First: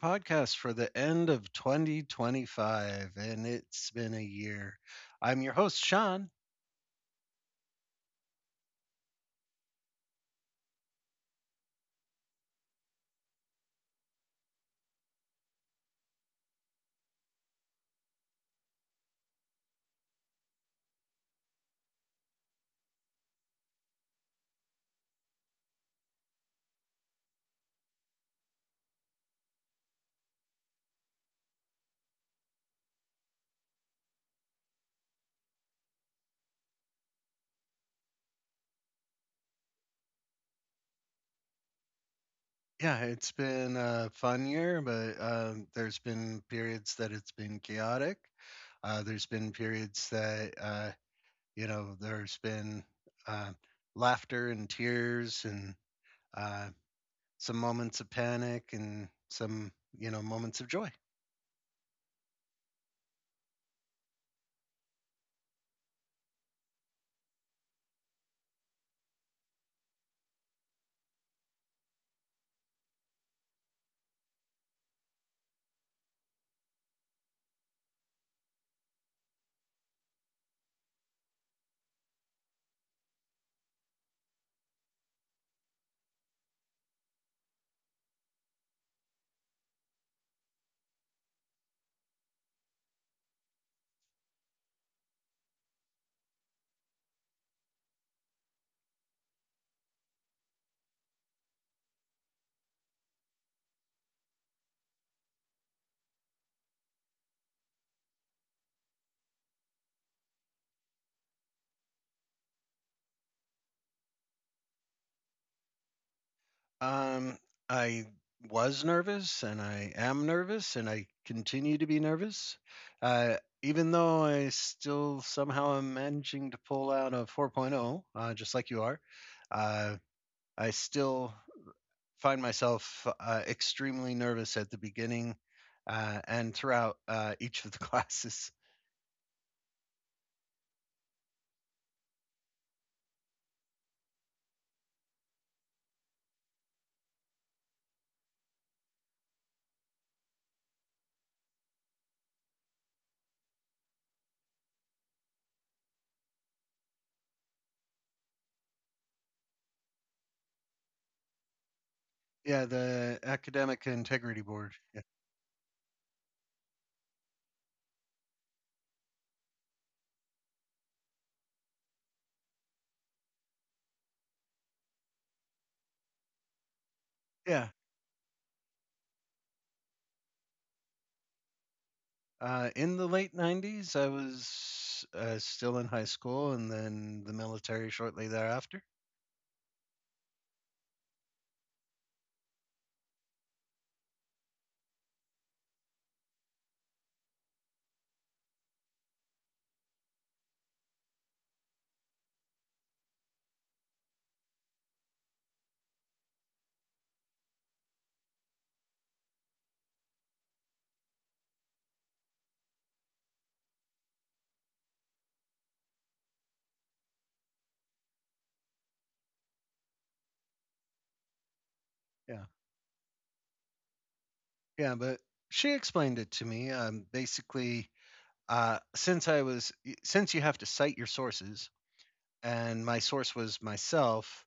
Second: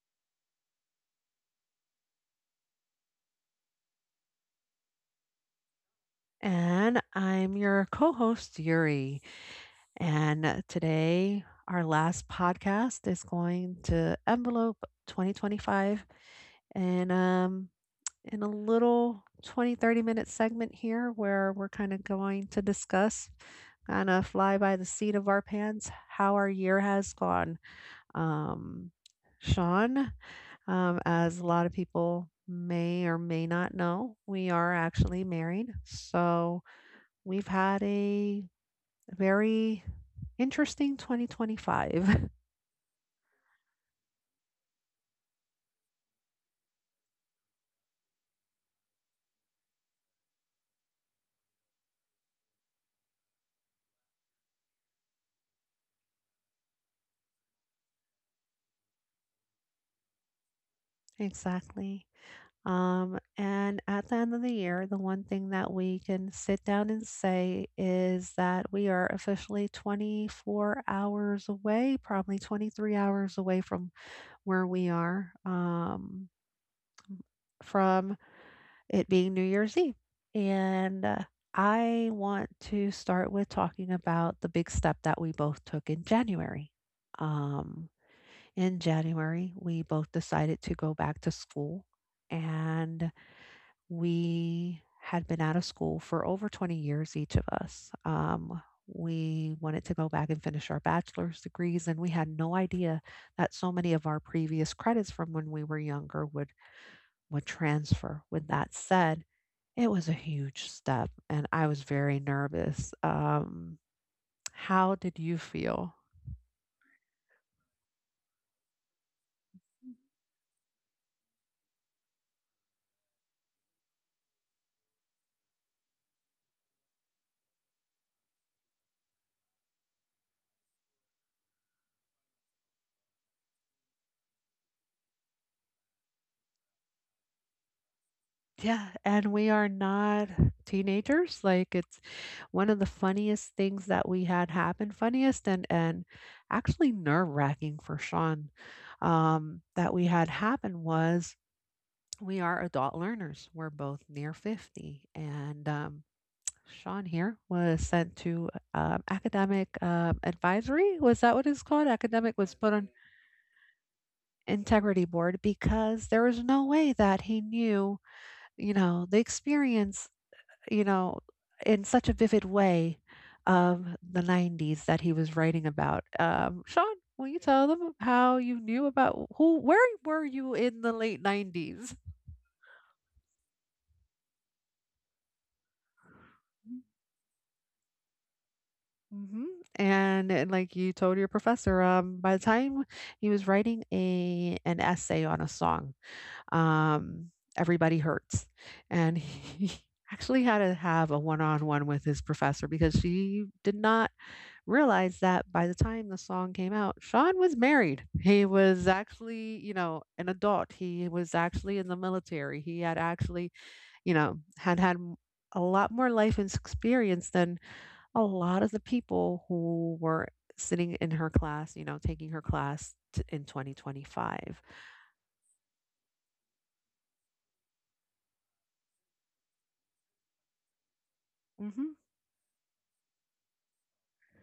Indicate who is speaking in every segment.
Speaker 1: podcast for the end of 2025 and it's been a year. I'm your host Sean.
Speaker 2: And I'm your co host, Yuri. And today, our last podcast is going to envelope 2025 and in a little 20, 30-minute segment here where we're kind of going to discuss, kind of fly by the seat of our pants, how our year has gone. Um, Sean, as a lot of people may or may not know, we are actually married. So, we've had a very interesting 2025.
Speaker 1: Yeah, it's been a fun year, but there's been periods that it's been chaotic. There's been periods that there's been uh, laughter and tears and uh, some moments of panic and some moments of joy.
Speaker 2: Exactly. And at the end of the year, the one thing that we can sit down and say is that we are officially 24 hours away, probably 23 hours away from where we are, from it being New Year's Eve. And I want to start with talking about the big step that we both took in January. Um, in January, we both decided to go back to school, and we had been out of school for over 20 years, each of us. We wanted to go back and finish our bachelor's degrees, and we had no idea that so many of our previous credits from when we were younger would transfer. With that said, it was a huge step, and I was very nervous. How did you feel?
Speaker 1: Um, I was nervous and I
Speaker 2: Mhm.
Speaker 1: am nervous and I continue to be nervous. Uh, Even though I still somehow am managing to pull out a 4.0, just like you are, uh, I still find myself extremely nervous at the beginning and throughout each of the classes.
Speaker 2: Yeah, and we are not teenagers. Like it's one of the funniest things that we had happen, funniest and actually nerve-wracking for Sean that we had happen was we are adult learners. We're both near 50, and Sean here was sent to academic advisory. Was that what it's called? Academic was
Speaker 1: Yeah,
Speaker 2: put on
Speaker 1: the Academic Integrity Board. Yeah.
Speaker 2: integrity board because there was no way that he knew the experience you know, in such a vivid way of the 90s that he was writing about. Sean, will you
Speaker 1: Yeah.
Speaker 2: tell them how you knew about who, where were you in the late 90s?
Speaker 1: In the late 90s, I was still in high school and then the military shortly thereafter.
Speaker 2: Hmm. And like you told your professor, by the time he was writing a an essay on a song, um, Everybody Hurts, and he actually had to have a one-on-one with his professor because she did not realized that by the time the song came out, Sean was married. He was actually, an adult. He was actually in the military. He had actually, had had a lot more life and experience than a lot of the people who were sitting in her class, taking
Speaker 1: Yeah.
Speaker 2: her class in 2025.
Speaker 1: Yeah. But she explained it to me. Basically, uh, since I was, since you have to cite your sources,
Speaker 2: Hmm.
Speaker 1: and my source was myself,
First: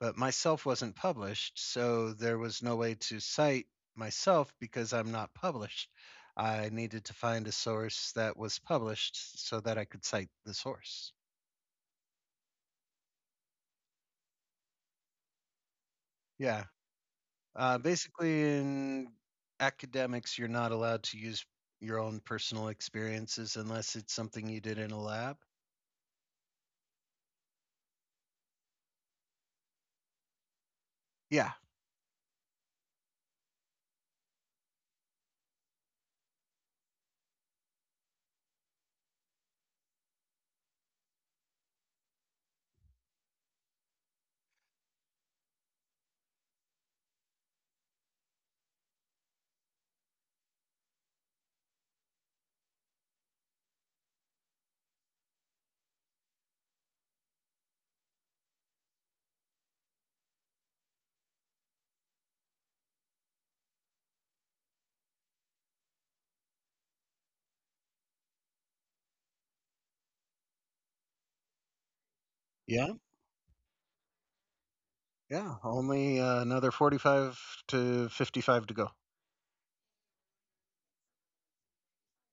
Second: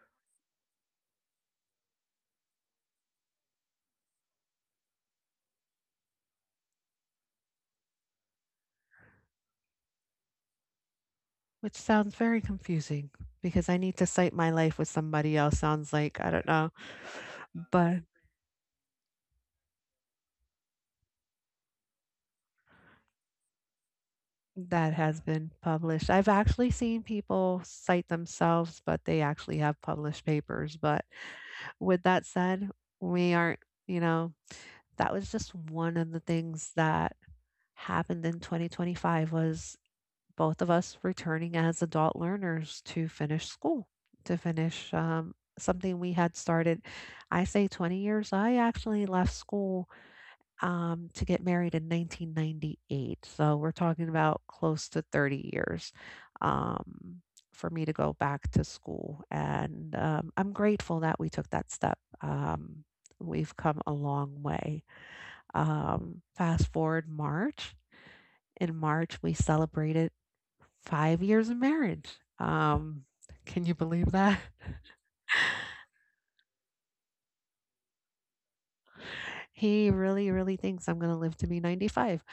Speaker 1: but myself wasn't published. So there was no way to cite myself because I'm not published. I needed to find a source that was published so that I could cite the source.
Speaker 2: Which sounds very confusing because I need to cite my life with somebody else. Sounds like, I don't
Speaker 1: Yeah.
Speaker 2: know. But
Speaker 1: Basically, in academics, you're not allowed to use your own personal experiences unless it's something you did in
Speaker 2: that
Speaker 1: a
Speaker 2: has
Speaker 1: lab.
Speaker 2: been published. I've actually seen people cite themselves, but they actually have published papers. But
Speaker 1: Yeah.
Speaker 2: with that said, we aren't, you know, that was just one of the things that happened in 2025 was both of us returning as adult learners to finish school, to finish something we had started. I say 20 years. I actually left school to get married in 1998. So we're talking about close to 30 years um, for me to go back to school. And I'm grateful that we took that step. We've come a long way. Fast forward March. In March, we celebrated 5 years of marriage.
Speaker 1: Yeah.
Speaker 2: Um, can you believe that?
Speaker 1: Yeah. Only another 45 to 55 to go.
Speaker 2: He really, really thinks I'm going to live to be 95.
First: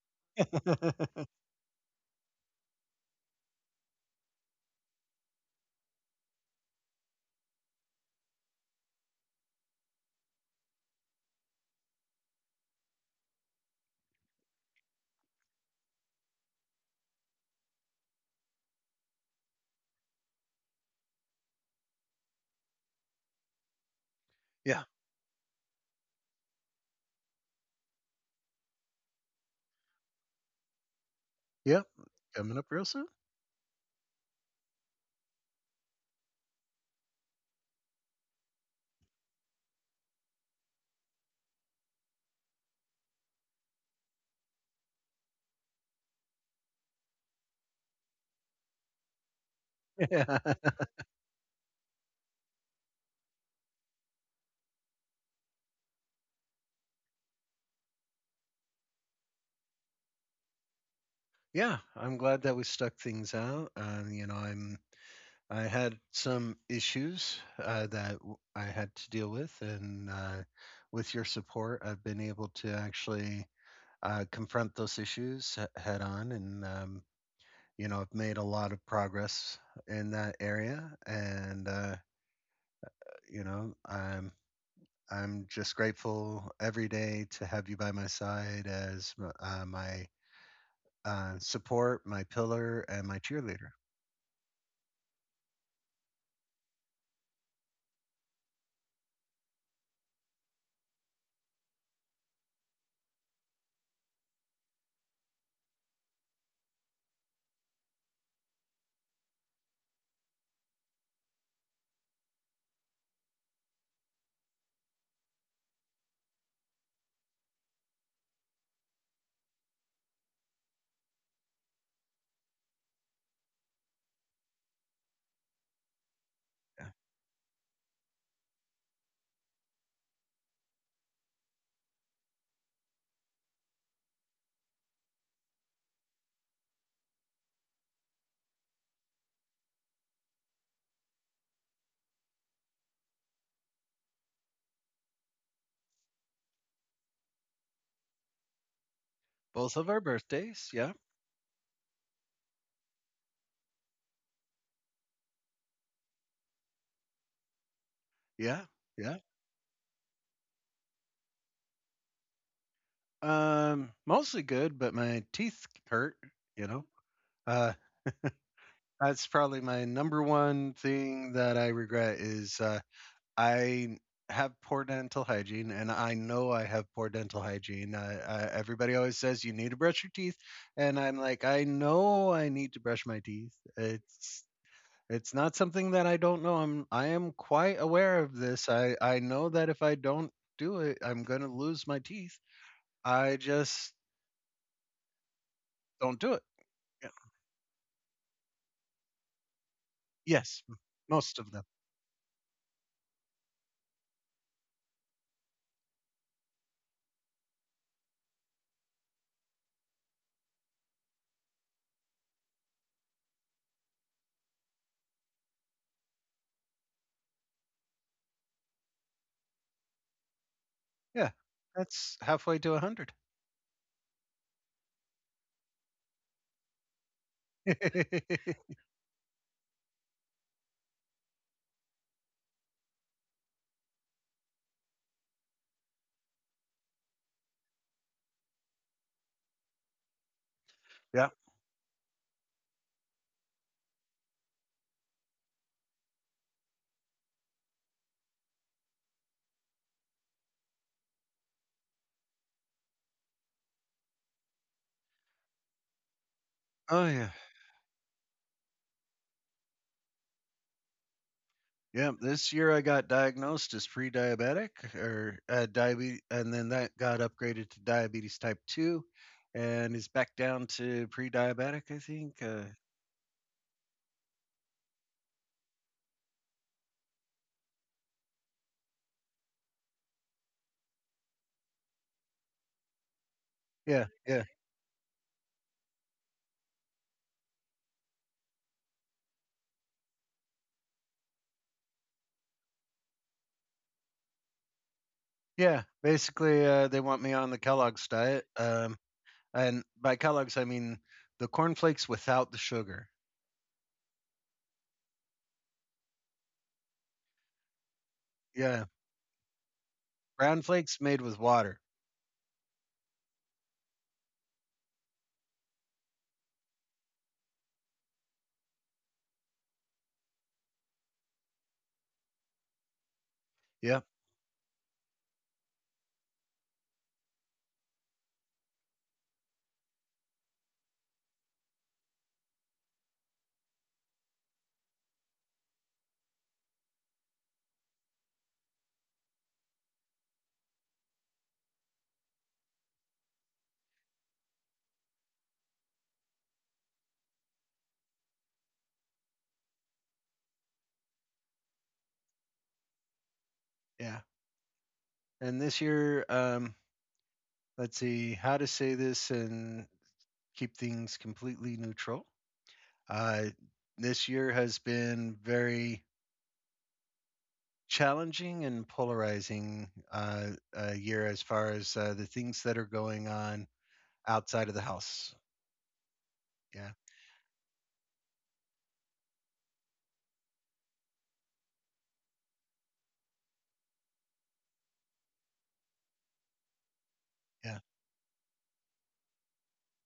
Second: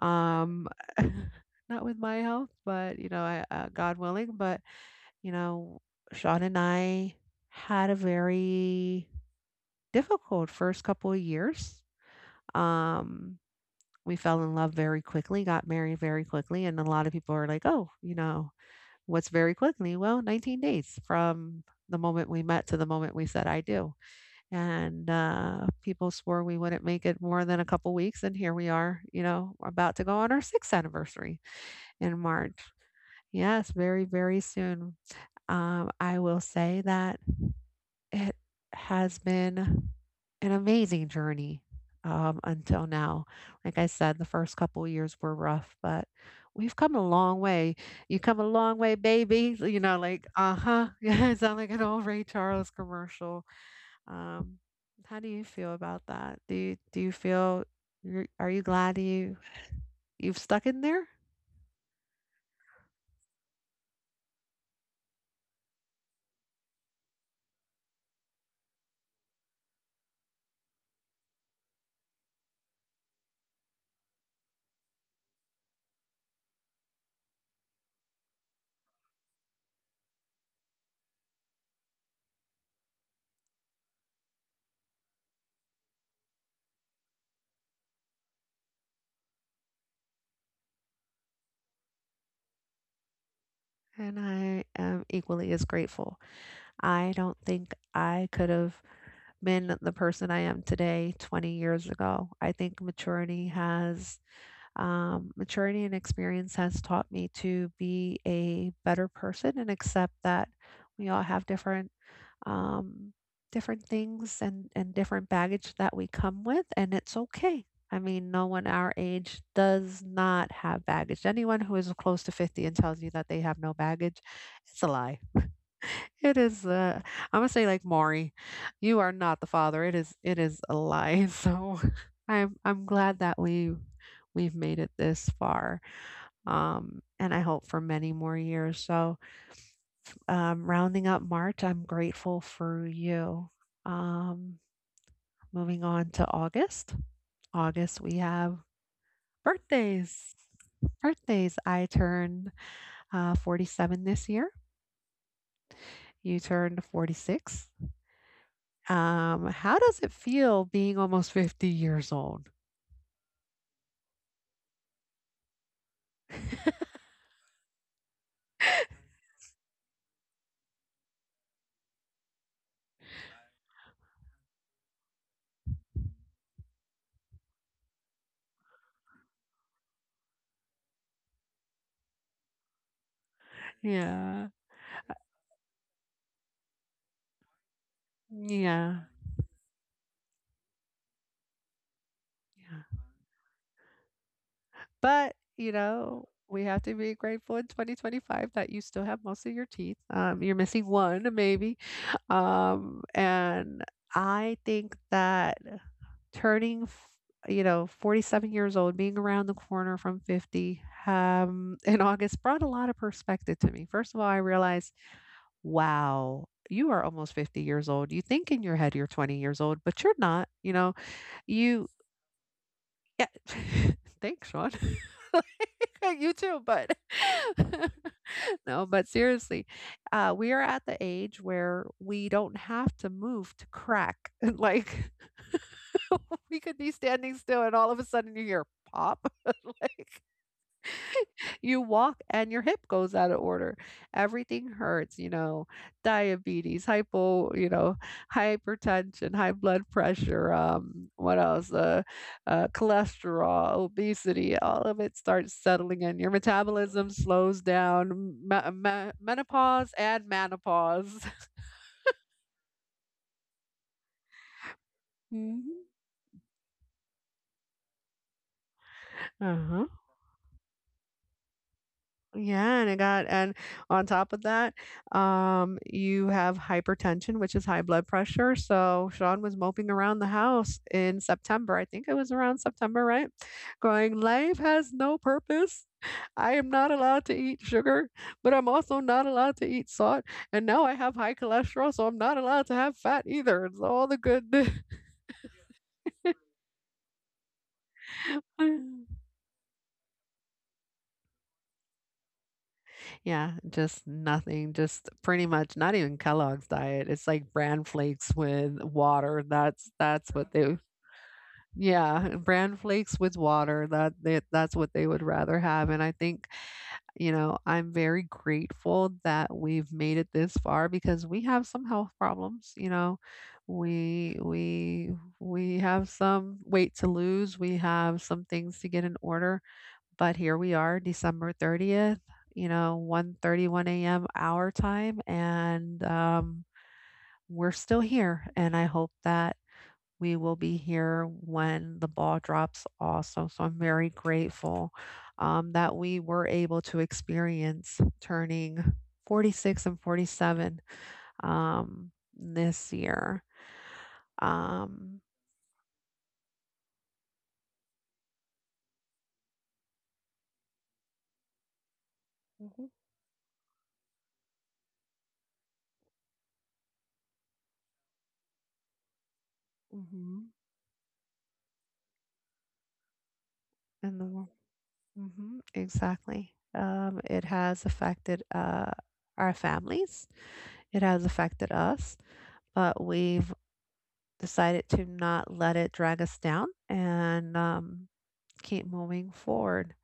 Speaker 2: Um, Not with my health, but I, God willing. But you know, Sean and I had a very difficult first couple of years. Um, we fell in love very quickly, got married very quickly, and a lot of people are like, "Oh, you know, what's very quickly?" Well, 19 days from the moment we met to the moment we said, "I do."
Speaker 1: Yeah.
Speaker 2: And people swore we wouldn't make it more than a couple weeks, and here we are, about to go on our sixth anniversary
Speaker 1: Yeah,
Speaker 2: in March.
Speaker 1: coming up real soon.
Speaker 2: Yes, very, very soon. I will say that it has been an amazing journey until now. Like I said, the first couple of years were rough, but we've come a long way. You come a long way, baby. You know, like,
Speaker 1: Yeah.
Speaker 2: uh huh. Yeah, I sound like an old Ray Charles commercial. Um, how do you feel about that? Do you feel are you glad you've stuck in there?
Speaker 1: Yeah. I'm glad that we stuck things out. I'm. I had some issues I had to deal with, and with your support, I've been able to actually confront those issues head on and I've made a lot of progress in that area and you know i'm I'm just grateful every day to have you by my side as my support, my pillar, and my cheerleader.
Speaker 2: And I am equally as grateful. I don't think I could have been the person I am today 20 years ago. I think maturity has. Maturity and experience has taught me to be a better person and accept that we all have different um, different things and different baggage that we come with, and it's okay. I mean, no one our age does not have baggage. Anyone who is close to 50 and tells you that they have no baggage, it's a lie. It is, I'm gonna say like Maury, you are not the father. It is a lie. So I'm glad that we've made it this far. And I hope for many more years. So, rounding up March, I'm grateful for you. Um, moving on to August. August, we have
Speaker 1: Both of our
Speaker 2: birthdays.
Speaker 1: birthdays, yeah,
Speaker 2: Birthdays. I turned 47 this year. You turned 46.
Speaker 1: yeah, yeah.
Speaker 2: How does it feel being almost 50 years old?
Speaker 1: Mostly good, but my teeth hurt. You know uh that's probably my number one thing that I regret is I have poor dental hygiene, and I know I have poor dental hygiene. Everybody always says you need to brush your teeth, and I'm like, I know I need to brush my teeth. It's
Speaker 2: Yeah.
Speaker 1: it's not something that I don't know. I'm I am quite aware of this. I
Speaker 2: Yeah.
Speaker 1: I know that if I don't do it, I'm going to lose my teeth.
Speaker 2: Yeah.
Speaker 1: I just
Speaker 2: But,
Speaker 1: don't do it.
Speaker 2: we have to
Speaker 1: Yeah.
Speaker 2: be grateful in 2025 that you still have most of your teeth. You're
Speaker 1: Yes,
Speaker 2: missing one,
Speaker 1: most of them.
Speaker 2: maybe. And I think that turning, 47 years old, being around the corner from 50 in August brought a lot of perspective to me. First of all, I realized wow, you are almost 50 years old. You think in your head you're 20 years old, but you're not, you know,
Speaker 1: Yeah,
Speaker 2: you,
Speaker 1: that's halfway to a hundred.
Speaker 2: yeah. Thanks, Sean. You too, but no, but seriously, we are at the age where we don't have to move to crack. Like we could be standing still and all of a sudden you hear pop. Like
Speaker 1: Yeah.
Speaker 2: you walk and your hip goes out of order. Everything hurts, diabetes, hypertension, high blood pressure, what else? Cholesterol, obesity, all of it starts settling in. Your
Speaker 1: Oh
Speaker 2: metabolism
Speaker 1: yeah.
Speaker 2: slows down, menopause and menopause.
Speaker 1: Yeah, this year I got diagnosed as pre-diabetic or
Speaker 2: Hmm.
Speaker 1: diabetes, and then that got upgraded to diabetes type 2,
Speaker 2: Uh-huh.
Speaker 1: and is back down to pre-diabetic, I think.
Speaker 2: Yeah, and I got and on top of that, you have hypertension, which is high blood pressure. So Sean was moping around the house in September. I think it was around September, right?
Speaker 1: Yeah,
Speaker 2: Going,
Speaker 1: yeah,
Speaker 2: life has no purpose. I am not allowed to eat sugar, but I'm also not allowed to eat salt. And now I have high cholesterol, so I'm not allowed to have fat either. It's all the good.
Speaker 1: yeah. Basically, they want me on the Kellogg's diet, and by Kellogg's I mean the cornflakes without the sugar.
Speaker 2: Yeah, just nothing, just pretty much not even Kellogg's diet, it's like bran flakes with
Speaker 1: Yeah,
Speaker 2: water, that's what
Speaker 1: brown
Speaker 2: they.
Speaker 1: flakes made with water.
Speaker 2: Yeah, bran flakes with water, that's what they would rather have, and I think, I'm very grateful that we've made it this far because we have some health problems,
Speaker 1: Yeah,
Speaker 2: we we we have some weight to lose, we have some things to get in order, but here we are, December 30th, 1:31 a.m. our time, and we're still here. And I hope that we will be here when the ball drops also. So I'm very grateful that we were able to experience turning 46 and 47 this year.
Speaker 1: yeah.
Speaker 2: Um,
Speaker 1: And this year, let's see how to say this and keep things completely neutral.
Speaker 2: mhm,
Speaker 1: Uh, this year has been very challenging and polarizing uh,
Speaker 2: mhm,
Speaker 1: year as far as the things that are going on
Speaker 2: in the
Speaker 1: outside of the house.
Speaker 2: Mhm, exactly.
Speaker 1: Yeah,
Speaker 2: It has affected our families. It has affected us, but we've decided to not let it drag us down and
Speaker 1: yeah,
Speaker 2: keep moving forward.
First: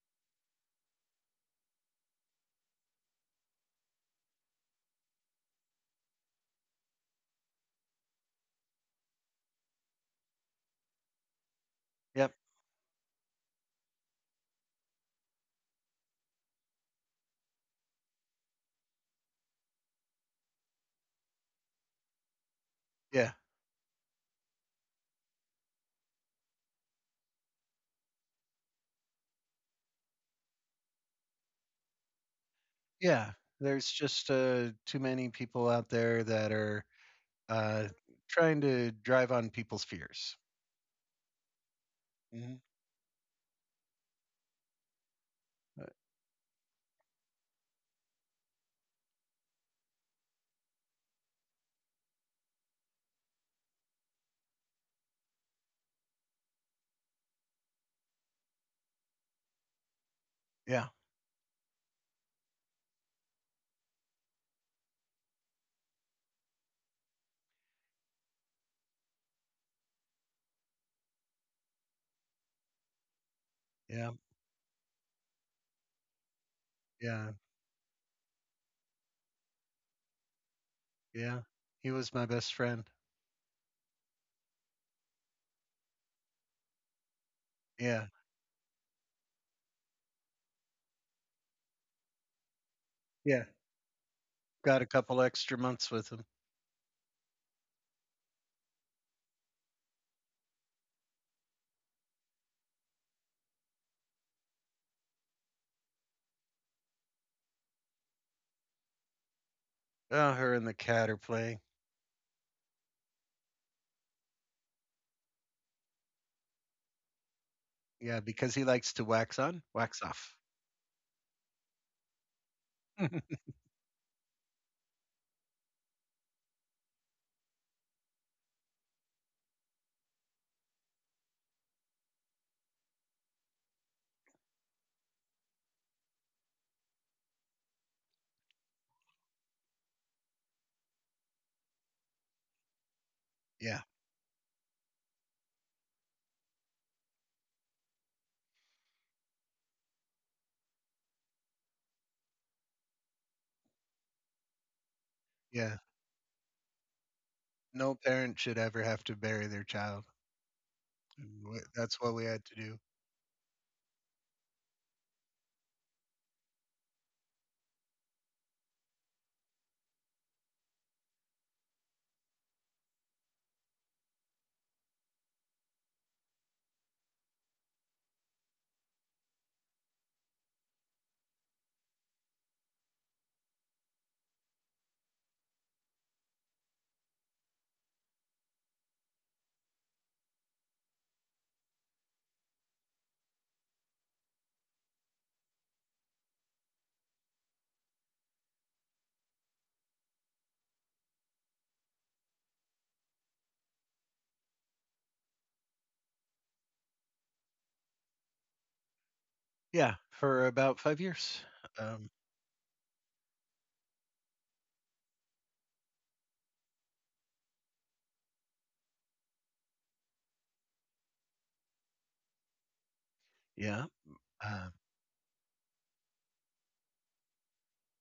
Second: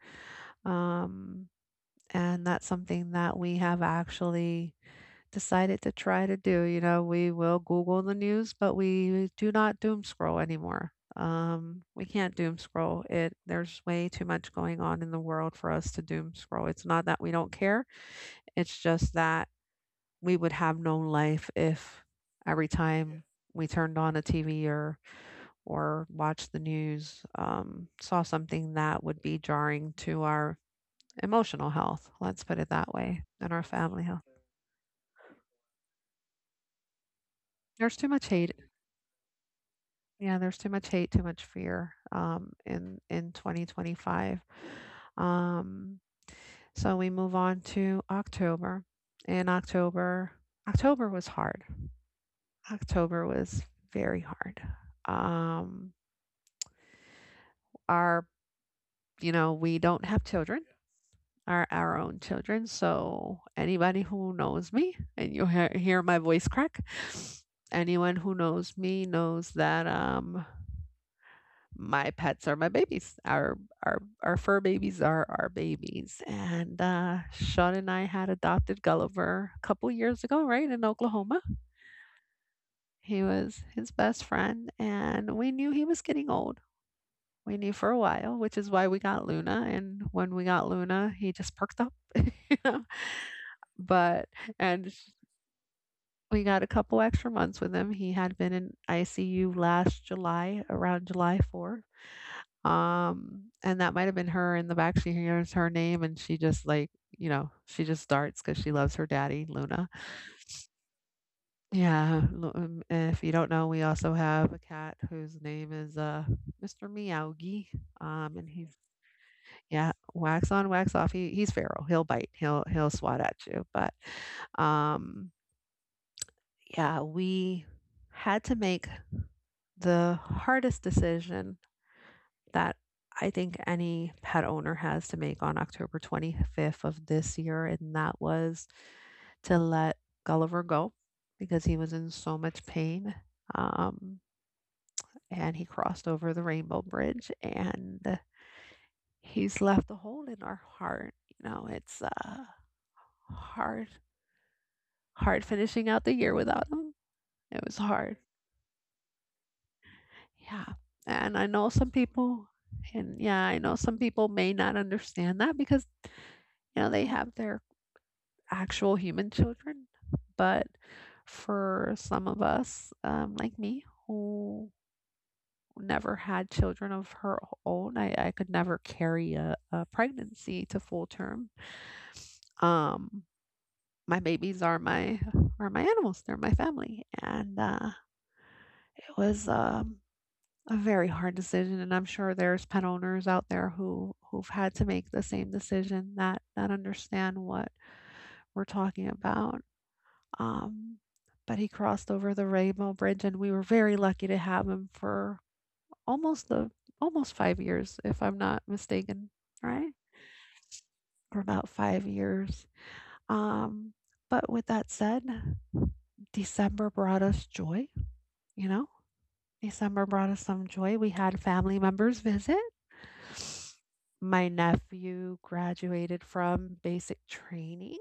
Speaker 2: Um, and that's something that we have actually decided to try to do. We will Google the news, but we do not doom scroll anymore. We
Speaker 1: yep,
Speaker 2: can't doom scroll it. There's way too much going on in the world for us to doom scroll. It's not that we don't care. It's just that we would have no life if every, yeah, time
Speaker 1: yeah,
Speaker 2: we turned on a TV or watched the news, saw something that would be jarring to our emotional health. Let's put it that way,
Speaker 1: yeah.
Speaker 2: and our
Speaker 1: There's
Speaker 2: family health.
Speaker 1: just too many people out there that are uh,
Speaker 2: There's too much hate.
Speaker 1: trying to drive on people's fears.
Speaker 2: Yeah, there's too much hate, too much fear,
Speaker 1: Hmm.
Speaker 2: in 2025. Um, so we move on to October. And October, October was hard. October was very hard. Um, our, we don't have children,
Speaker 1: Yeah,
Speaker 2: our own children. So anybody who knows me, and you hear my voice crack, anyone who knows me knows that my pets are my babies. Our our
Speaker 1: yeah,
Speaker 2: our fur babies are our babies. And
Speaker 1: yeah,
Speaker 2: Sean and I had adopted Gulliver a couple years ago, right in
Speaker 1: yeah.
Speaker 2: Oklahoma.
Speaker 1: He was my best friend.
Speaker 2: He was his best friend, and we knew he was getting old. We knew for a
Speaker 1: Yeah,
Speaker 2: while, which is why we got Luna. And when we got Luna, he just perked up, you know.
Speaker 1: yeah.
Speaker 2: But
Speaker 1: Got a
Speaker 2: and sh-
Speaker 1: couple extra months with him.
Speaker 2: we got a couple extra months with him. He had been in ICU last July, around July 4th. And that might have been her in the back. She hears her name and she just like, she just darts because she loves her daddy, Luna.
Speaker 1: Oh, her and the cat are playing.
Speaker 2: Yeah, Lu if you don't know, we also have a cat whose name is, Mr. Meowgie,
Speaker 1: Yeah,
Speaker 2: and
Speaker 1: because he
Speaker 2: he's
Speaker 1: likes to wax on,
Speaker 2: yeah,
Speaker 1: wax off.
Speaker 2: wax on, wax off. He's feral. He'll bite. He'll swat at you, but, um, yeah, we had to make the hardest decision that I think any pet owner has to make on October 25th of this year, and that was to let Gulliver go because he was in so much pain.
Speaker 1: Yeah,
Speaker 2: Um, and he crossed over the Rainbow Bridge, and he's left a hole in our heart. You know, it's hard, hard
Speaker 1: yeah.
Speaker 2: finishing out the year without him. It was
Speaker 1: No
Speaker 2: hard.
Speaker 1: parent should ever have to bury their child.
Speaker 2: Yeah. And
Speaker 1: And
Speaker 2: I know some
Speaker 1: that's what we had
Speaker 2: people,
Speaker 1: to do.
Speaker 2: and yeah, I know some people may not understand that because, you know, they have their actual human children, but for some of us, like me, who never had children of her own, I could never carry a pregnancy to full term. Um, my babies are my animals. They're my family, and it was a very hard decision. And I'm sure there's pet owners out there who've had to make the same decision that understand what we're talking about. Um, but he crossed over the Rainbow Bridge, and we were very lucky to have him for almost the almost 5 years, if I'm not mistaken, right?
Speaker 1: Yeah, for about five
Speaker 2: For
Speaker 1: years.
Speaker 2: about 5
Speaker 1: Um,
Speaker 2: years. Um, but with that said, December brought us joy, you know? December brought us some joy. We had family members visit.
Speaker 1: yeah,
Speaker 2: My
Speaker 1: uh,
Speaker 2: nephew graduated from basic training.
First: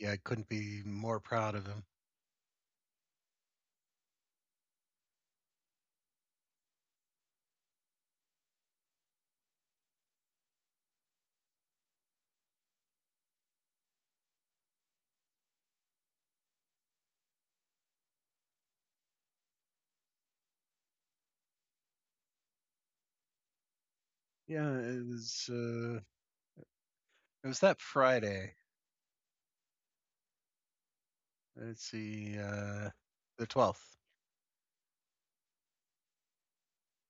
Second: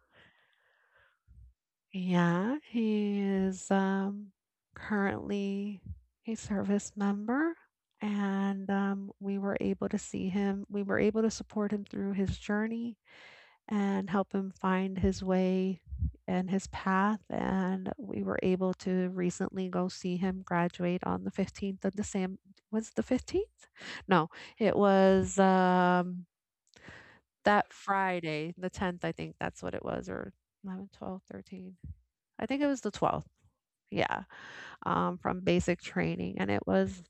Speaker 1: yeah. I couldn't be more proud of him.
Speaker 2: Yeah, he is currently a service member, and we were able to see him. We were able to support him through his journey and help him find his way and his path. And we were able to recently go see him graduate on the 15th of the same. Was it the 15th? No, it
Speaker 1: Yeah, it
Speaker 2: was
Speaker 1: was. Uh, it was
Speaker 2: that
Speaker 1: that
Speaker 2: Friday,
Speaker 1: Friday.
Speaker 2: the 10th, I think that's what it was, or 11, 12, 13.
Speaker 1: Let's see,
Speaker 2: I think it was the 12th.
Speaker 1: the 12th.
Speaker 2: Yeah, from basic training, and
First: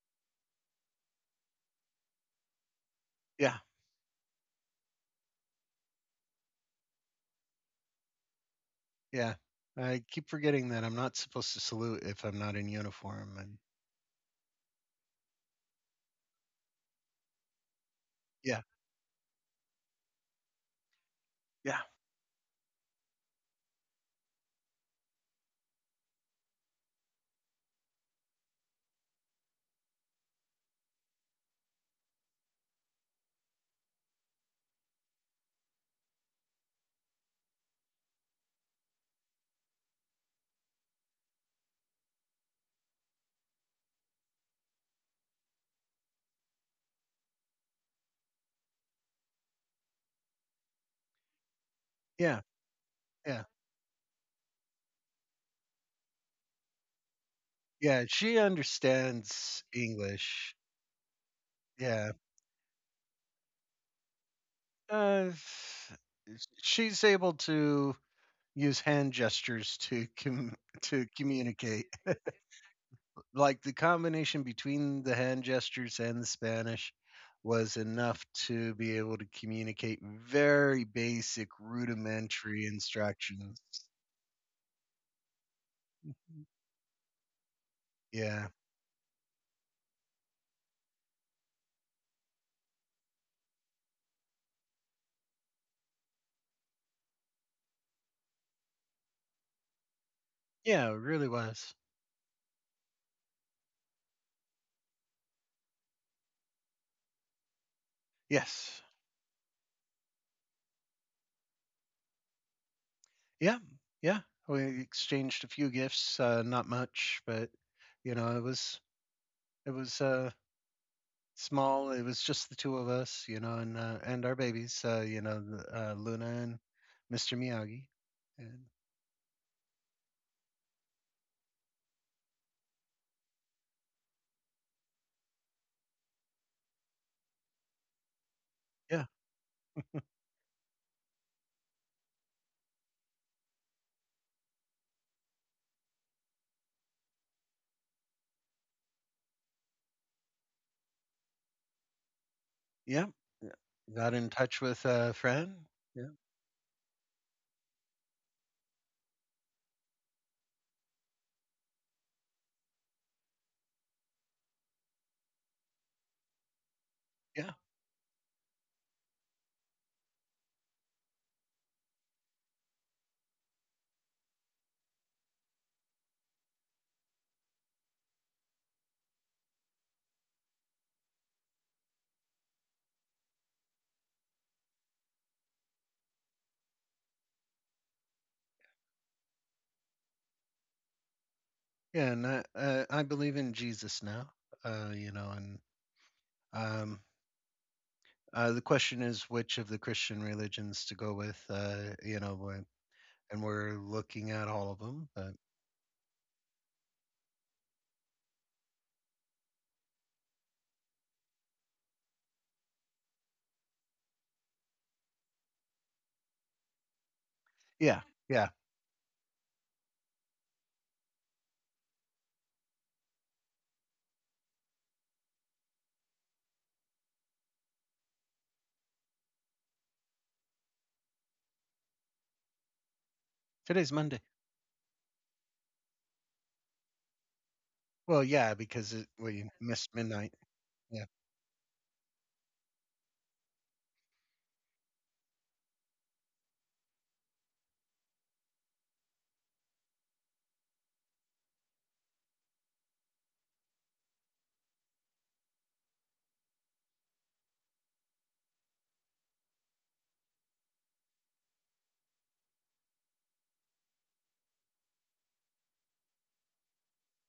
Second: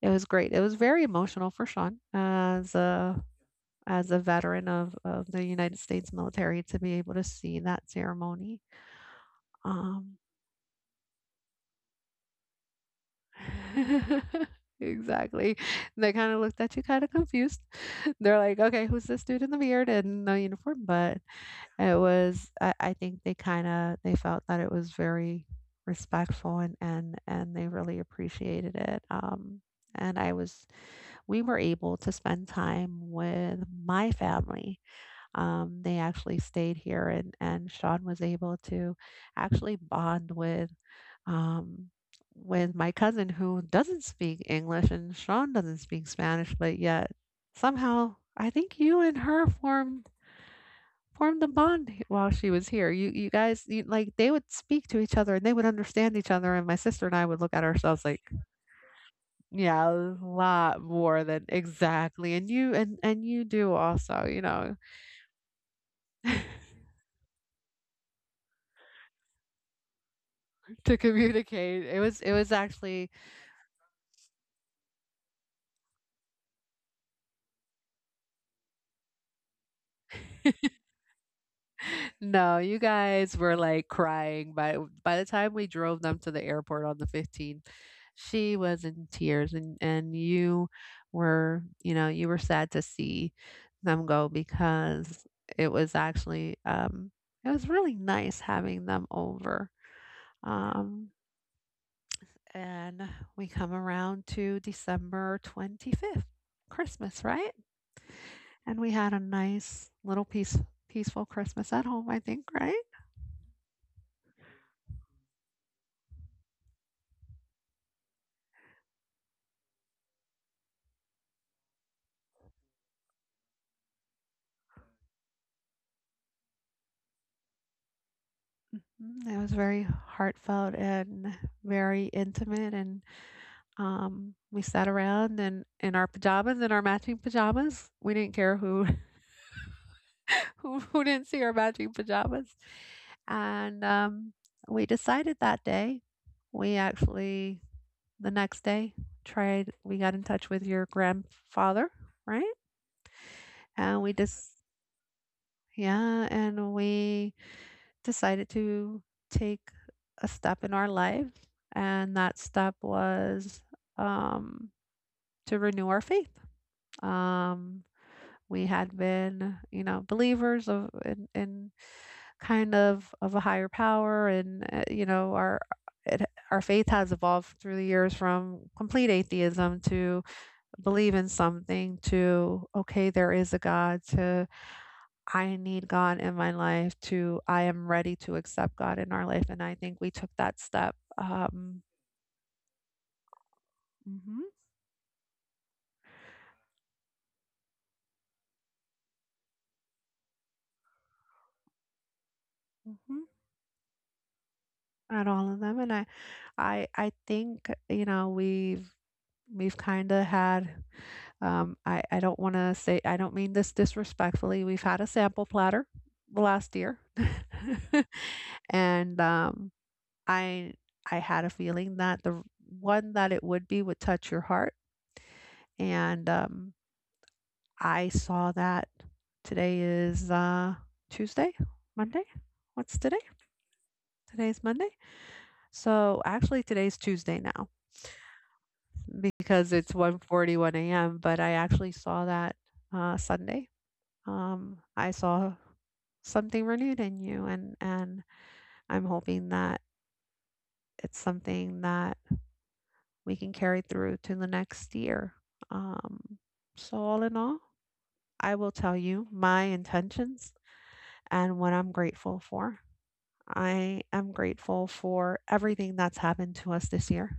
Speaker 2: it was great. It was very emotional for Sean as a
Speaker 1: Yeah,
Speaker 2: as a veteran of the United States military to be able to see that ceremony.
Speaker 1: yeah. I
Speaker 2: Um,
Speaker 1: keep forgetting that I'm not supposed to salute if I'm not in uniform. And
Speaker 2: exactly. They kind of looked at you kind of confused. They're like,
Speaker 1: yeah,
Speaker 2: "Okay, who's this dude in the beard and no uniform?" But
Speaker 1: yeah,
Speaker 2: it was I think they felt that it was very respectful and they really appreciated it, and I was we were able to spend time with my family. They actually stayed here and Sean was able to actually bond um with my cousin who doesn't speak English and Sean doesn't speak Spanish, but yet somehow I think you and her formed a bond while
Speaker 1: yeah,
Speaker 2: she was here. You you
Speaker 1: yeah.
Speaker 2: guys you, like they would speak to each other and they would understand each other and my sister and I would look at ourselves
Speaker 1: Yeah,
Speaker 2: like,
Speaker 1: she understands
Speaker 2: yeah, a
Speaker 1: English.
Speaker 2: lot more than
Speaker 1: Yeah.
Speaker 2: exactly. And you do also, you know,
Speaker 1: Uh, she's able to use hand gestures to
Speaker 2: to
Speaker 1: to
Speaker 2: communicate.
Speaker 1: communicate.
Speaker 2: It was actually
Speaker 1: Like the combination between the hand gestures and the Spanish was enough to be able to communicate very basic
Speaker 2: no,
Speaker 1: rudimentary
Speaker 2: you guys were
Speaker 1: instructions.
Speaker 2: like crying by the time we drove them to the
Speaker 1: Mhm.
Speaker 2: airport on the 15th.
Speaker 1: Yeah.
Speaker 2: She was in tears and you were, you know, you were sad to see them go because it was actually it was really nice having them over.
Speaker 1: Yeah, it
Speaker 2: Um
Speaker 1: really was.
Speaker 2: and we come around to December 25th, Christmas, right? And
Speaker 1: Yes.
Speaker 2: we had a nice little peaceful Christmas at home, I think, right?
Speaker 1: Yeah. Yeah. We exchanged a few gifts, not much, but it was. It was small. It was just the two of us, you know, and and our babies, Luna and Mr. Miyagi, and
Speaker 2: Mm, it was very heartfelt and very intimate. And we sat around and in our pajamas, in our matching pajamas. We didn't care who
Speaker 1: yeah,
Speaker 2: who didn't see our matching pajamas. And we decided that day. We actually the next day tried. We got in touch with your grandfather, right?
Speaker 1: yeah, yeah.
Speaker 2: And we
Speaker 1: Got in
Speaker 2: just
Speaker 1: touch with a friend. Yeah,
Speaker 2: yeah, and we decided to take a step in our life, and that step was um, to renew our faith.
Speaker 1: yeah,
Speaker 2: Um, we had been, you know, believers of in kind of a higher power, and you know, it, our faith has evolved through the years from complete atheism to believe in something to okay, there is a God to I need God in my life to I am ready to accept God in our life, and I think we took that step.
Speaker 1: yeah. And I believe in Jesus now,
Speaker 2: Mhm,
Speaker 1: and um, the question is which of the Christian religions to go with,
Speaker 2: mhm.
Speaker 1: and we're looking at all of them.
Speaker 2: At
Speaker 1: But
Speaker 2: all of them, and I think, you know, we've kinda had, I don't wanna say, I don't mean this disrespectfully, we've had a sample platter the last year,
Speaker 1: yeah, yeah.
Speaker 2: and, I I had a feeling that the one that it would be would touch your heart, and, I saw that today is Tuesday, Monday. What's today?
Speaker 1: Today's Monday.
Speaker 2: Today's Monday. So actually, today's Tuesday now
Speaker 1: Well, yeah, because we
Speaker 2: because it's
Speaker 1: missed
Speaker 2: one
Speaker 1: midnight.
Speaker 2: forty-one
Speaker 1: Yeah.
Speaker 2: a.m. But I actually saw that Sunday. I saw something renewed in you, and I'm hoping that it's something that we can carry through to the next year. Um, so all in all, I will tell you my intentions and what I'm grateful for. I am grateful for everything that's happened to us this year,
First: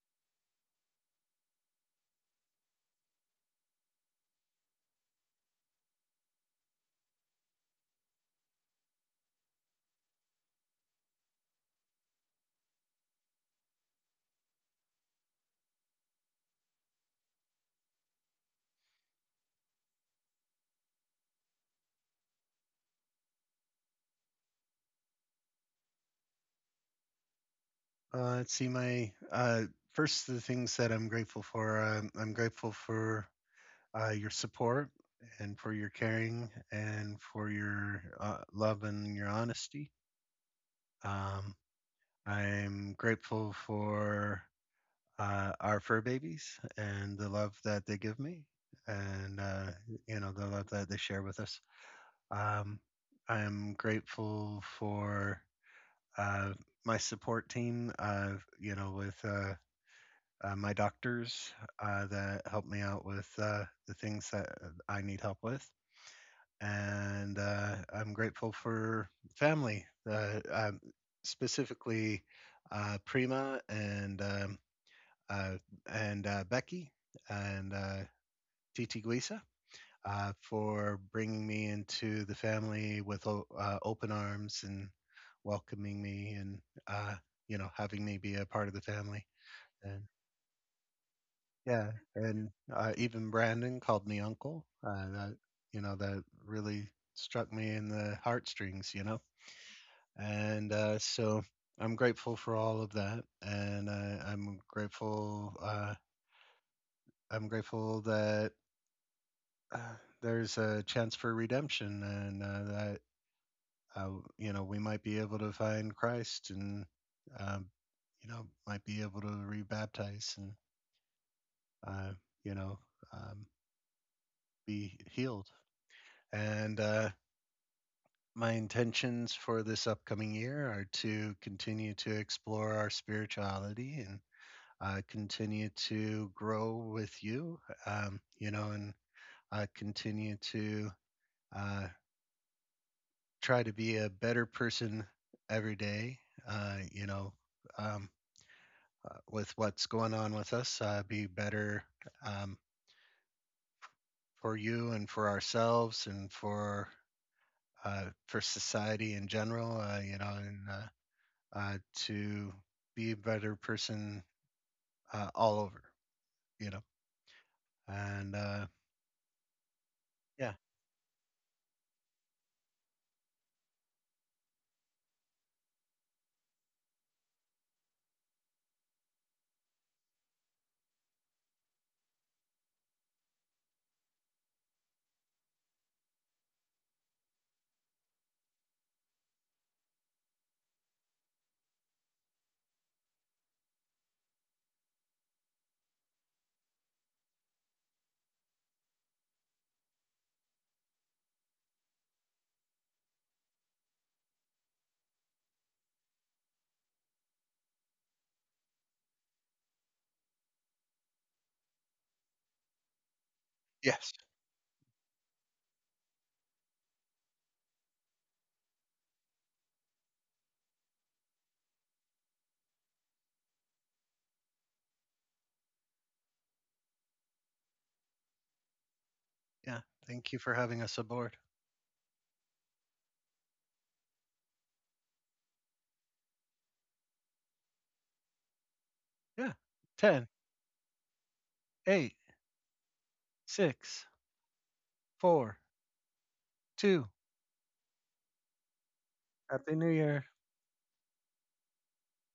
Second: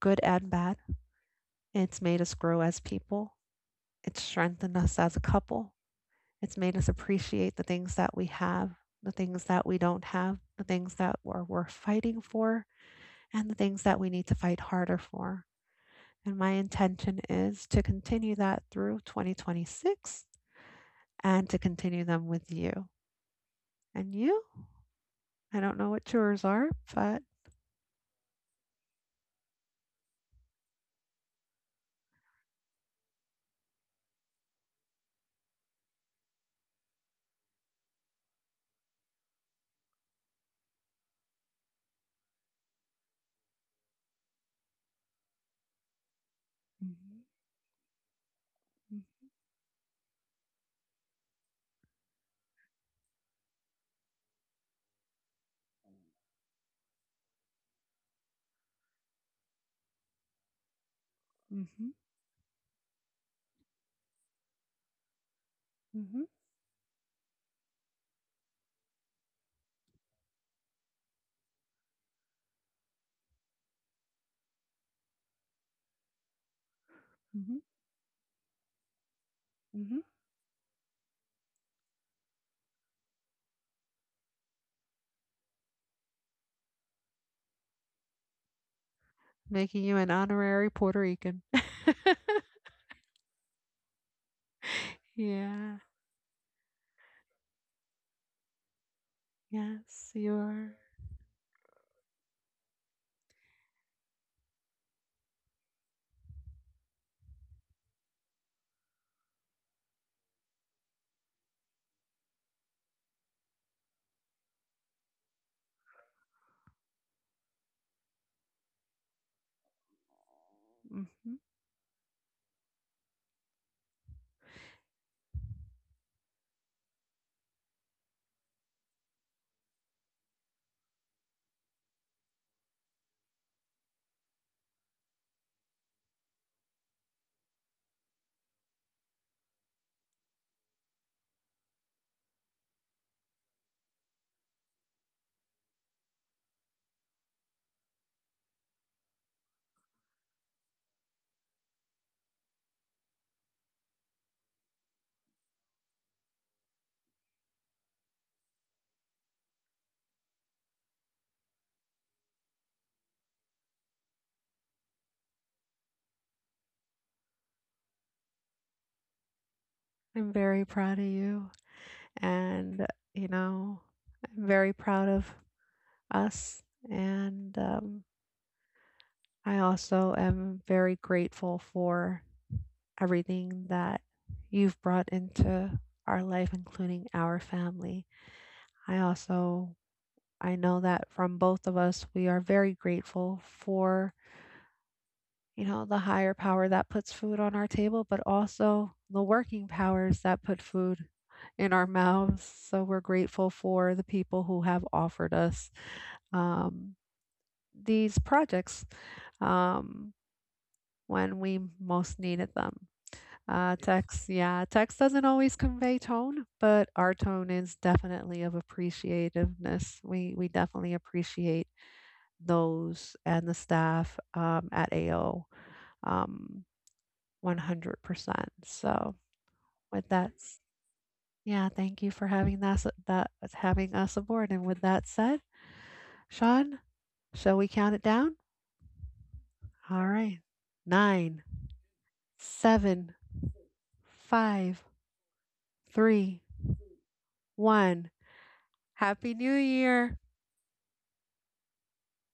Speaker 2: good and bad. It's made us grow as people, it's strengthened us as a couple, it's made us appreciate the things that we have, the things that we don't have, the things that we're fighting for, and the things that we need to fight harder for. And my intention is to continue that through 2026 and to continue them with you. And you, I don't know what yours are, but.
Speaker 1: Let's see, my first of the things that I'm grateful for. I'm grateful for your support and for your caring and for your love and your honesty. Um, I'm grateful for our fur babies and the love that they give me and the love that they share with us. Um, I'm grateful for uh, my support team. With my doctors
Speaker 2: Mm-hmm,
Speaker 1: that help me out with the things that I need help with.
Speaker 2: mm-hmm,
Speaker 1: And I'm grateful for family, uh, um, specifically Prima, and uh, Becky,
Speaker 2: mm-hmm,
Speaker 1: and Titi Guisa,
Speaker 2: mm-hmm.
Speaker 1: for bringing me into the family with open arms and welcoming me and uh, having me be a part of the family.
Speaker 2: Making you
Speaker 1: And
Speaker 2: an honorary Puerto Rican.
Speaker 1: yeah, and, even Brandon called me uncle, uh, that
Speaker 2: Yeah.
Speaker 1: you know, that really struck me in the heartstrings, you know?
Speaker 2: Yes, you
Speaker 1: And,
Speaker 2: are.
Speaker 1: so I'm grateful for all of that, and, I'm grateful that, uh, there's a chance for redemption and, that, uh, we might be able to find Christ, and, um, you know, might be able to rebaptize and,
Speaker 2: Mhm.
Speaker 1: uh, you know, um, be healed. And, my intentions for this upcoming year are to continue to explore our spirituality and continue to grow with you, and continue to uh, try to be a better person every day, uh, you know, um, with what's going on with us, be better um, for you and for ourselves and for. For society in general, and to be a better person all over, you know. And
Speaker 2: I'm
Speaker 1: yeah,
Speaker 2: very proud of you. And, you know, I'm very proud of us. And I also am very grateful for everything that you've brought into our life, including our family. I also, I know that from both of us, we are very grateful for you know, the higher power that puts food on our table, but also the working powers that put food in our mouths. So we're grateful for the people who have offered us um, these projects um, when we most needed them. Yes.
Speaker 1: yes,
Speaker 2: Yeah, text doesn't always convey tone, but our tone is definitely of appreciativeness. We definitely appreciate those and the staff at AO. Um, 100%. So,
Speaker 1: yeah.
Speaker 2: with
Speaker 1: Thank
Speaker 2: that
Speaker 1: you for
Speaker 2: s
Speaker 1: having us aboard.
Speaker 2: yeah, thank you for having us aboard, and with that said, Sean, shall we count it down?
Speaker 1: Yeah,
Speaker 2: All
Speaker 1: 10,
Speaker 2: right. Nine,
Speaker 1: 8,
Speaker 2: seven,
Speaker 1: 6,
Speaker 2: five,
Speaker 1: 4,
Speaker 2: three,
Speaker 1: 2.
Speaker 2: one. Happy New
Speaker 1: Happy New
Speaker 2: Year.
Speaker 1: Year.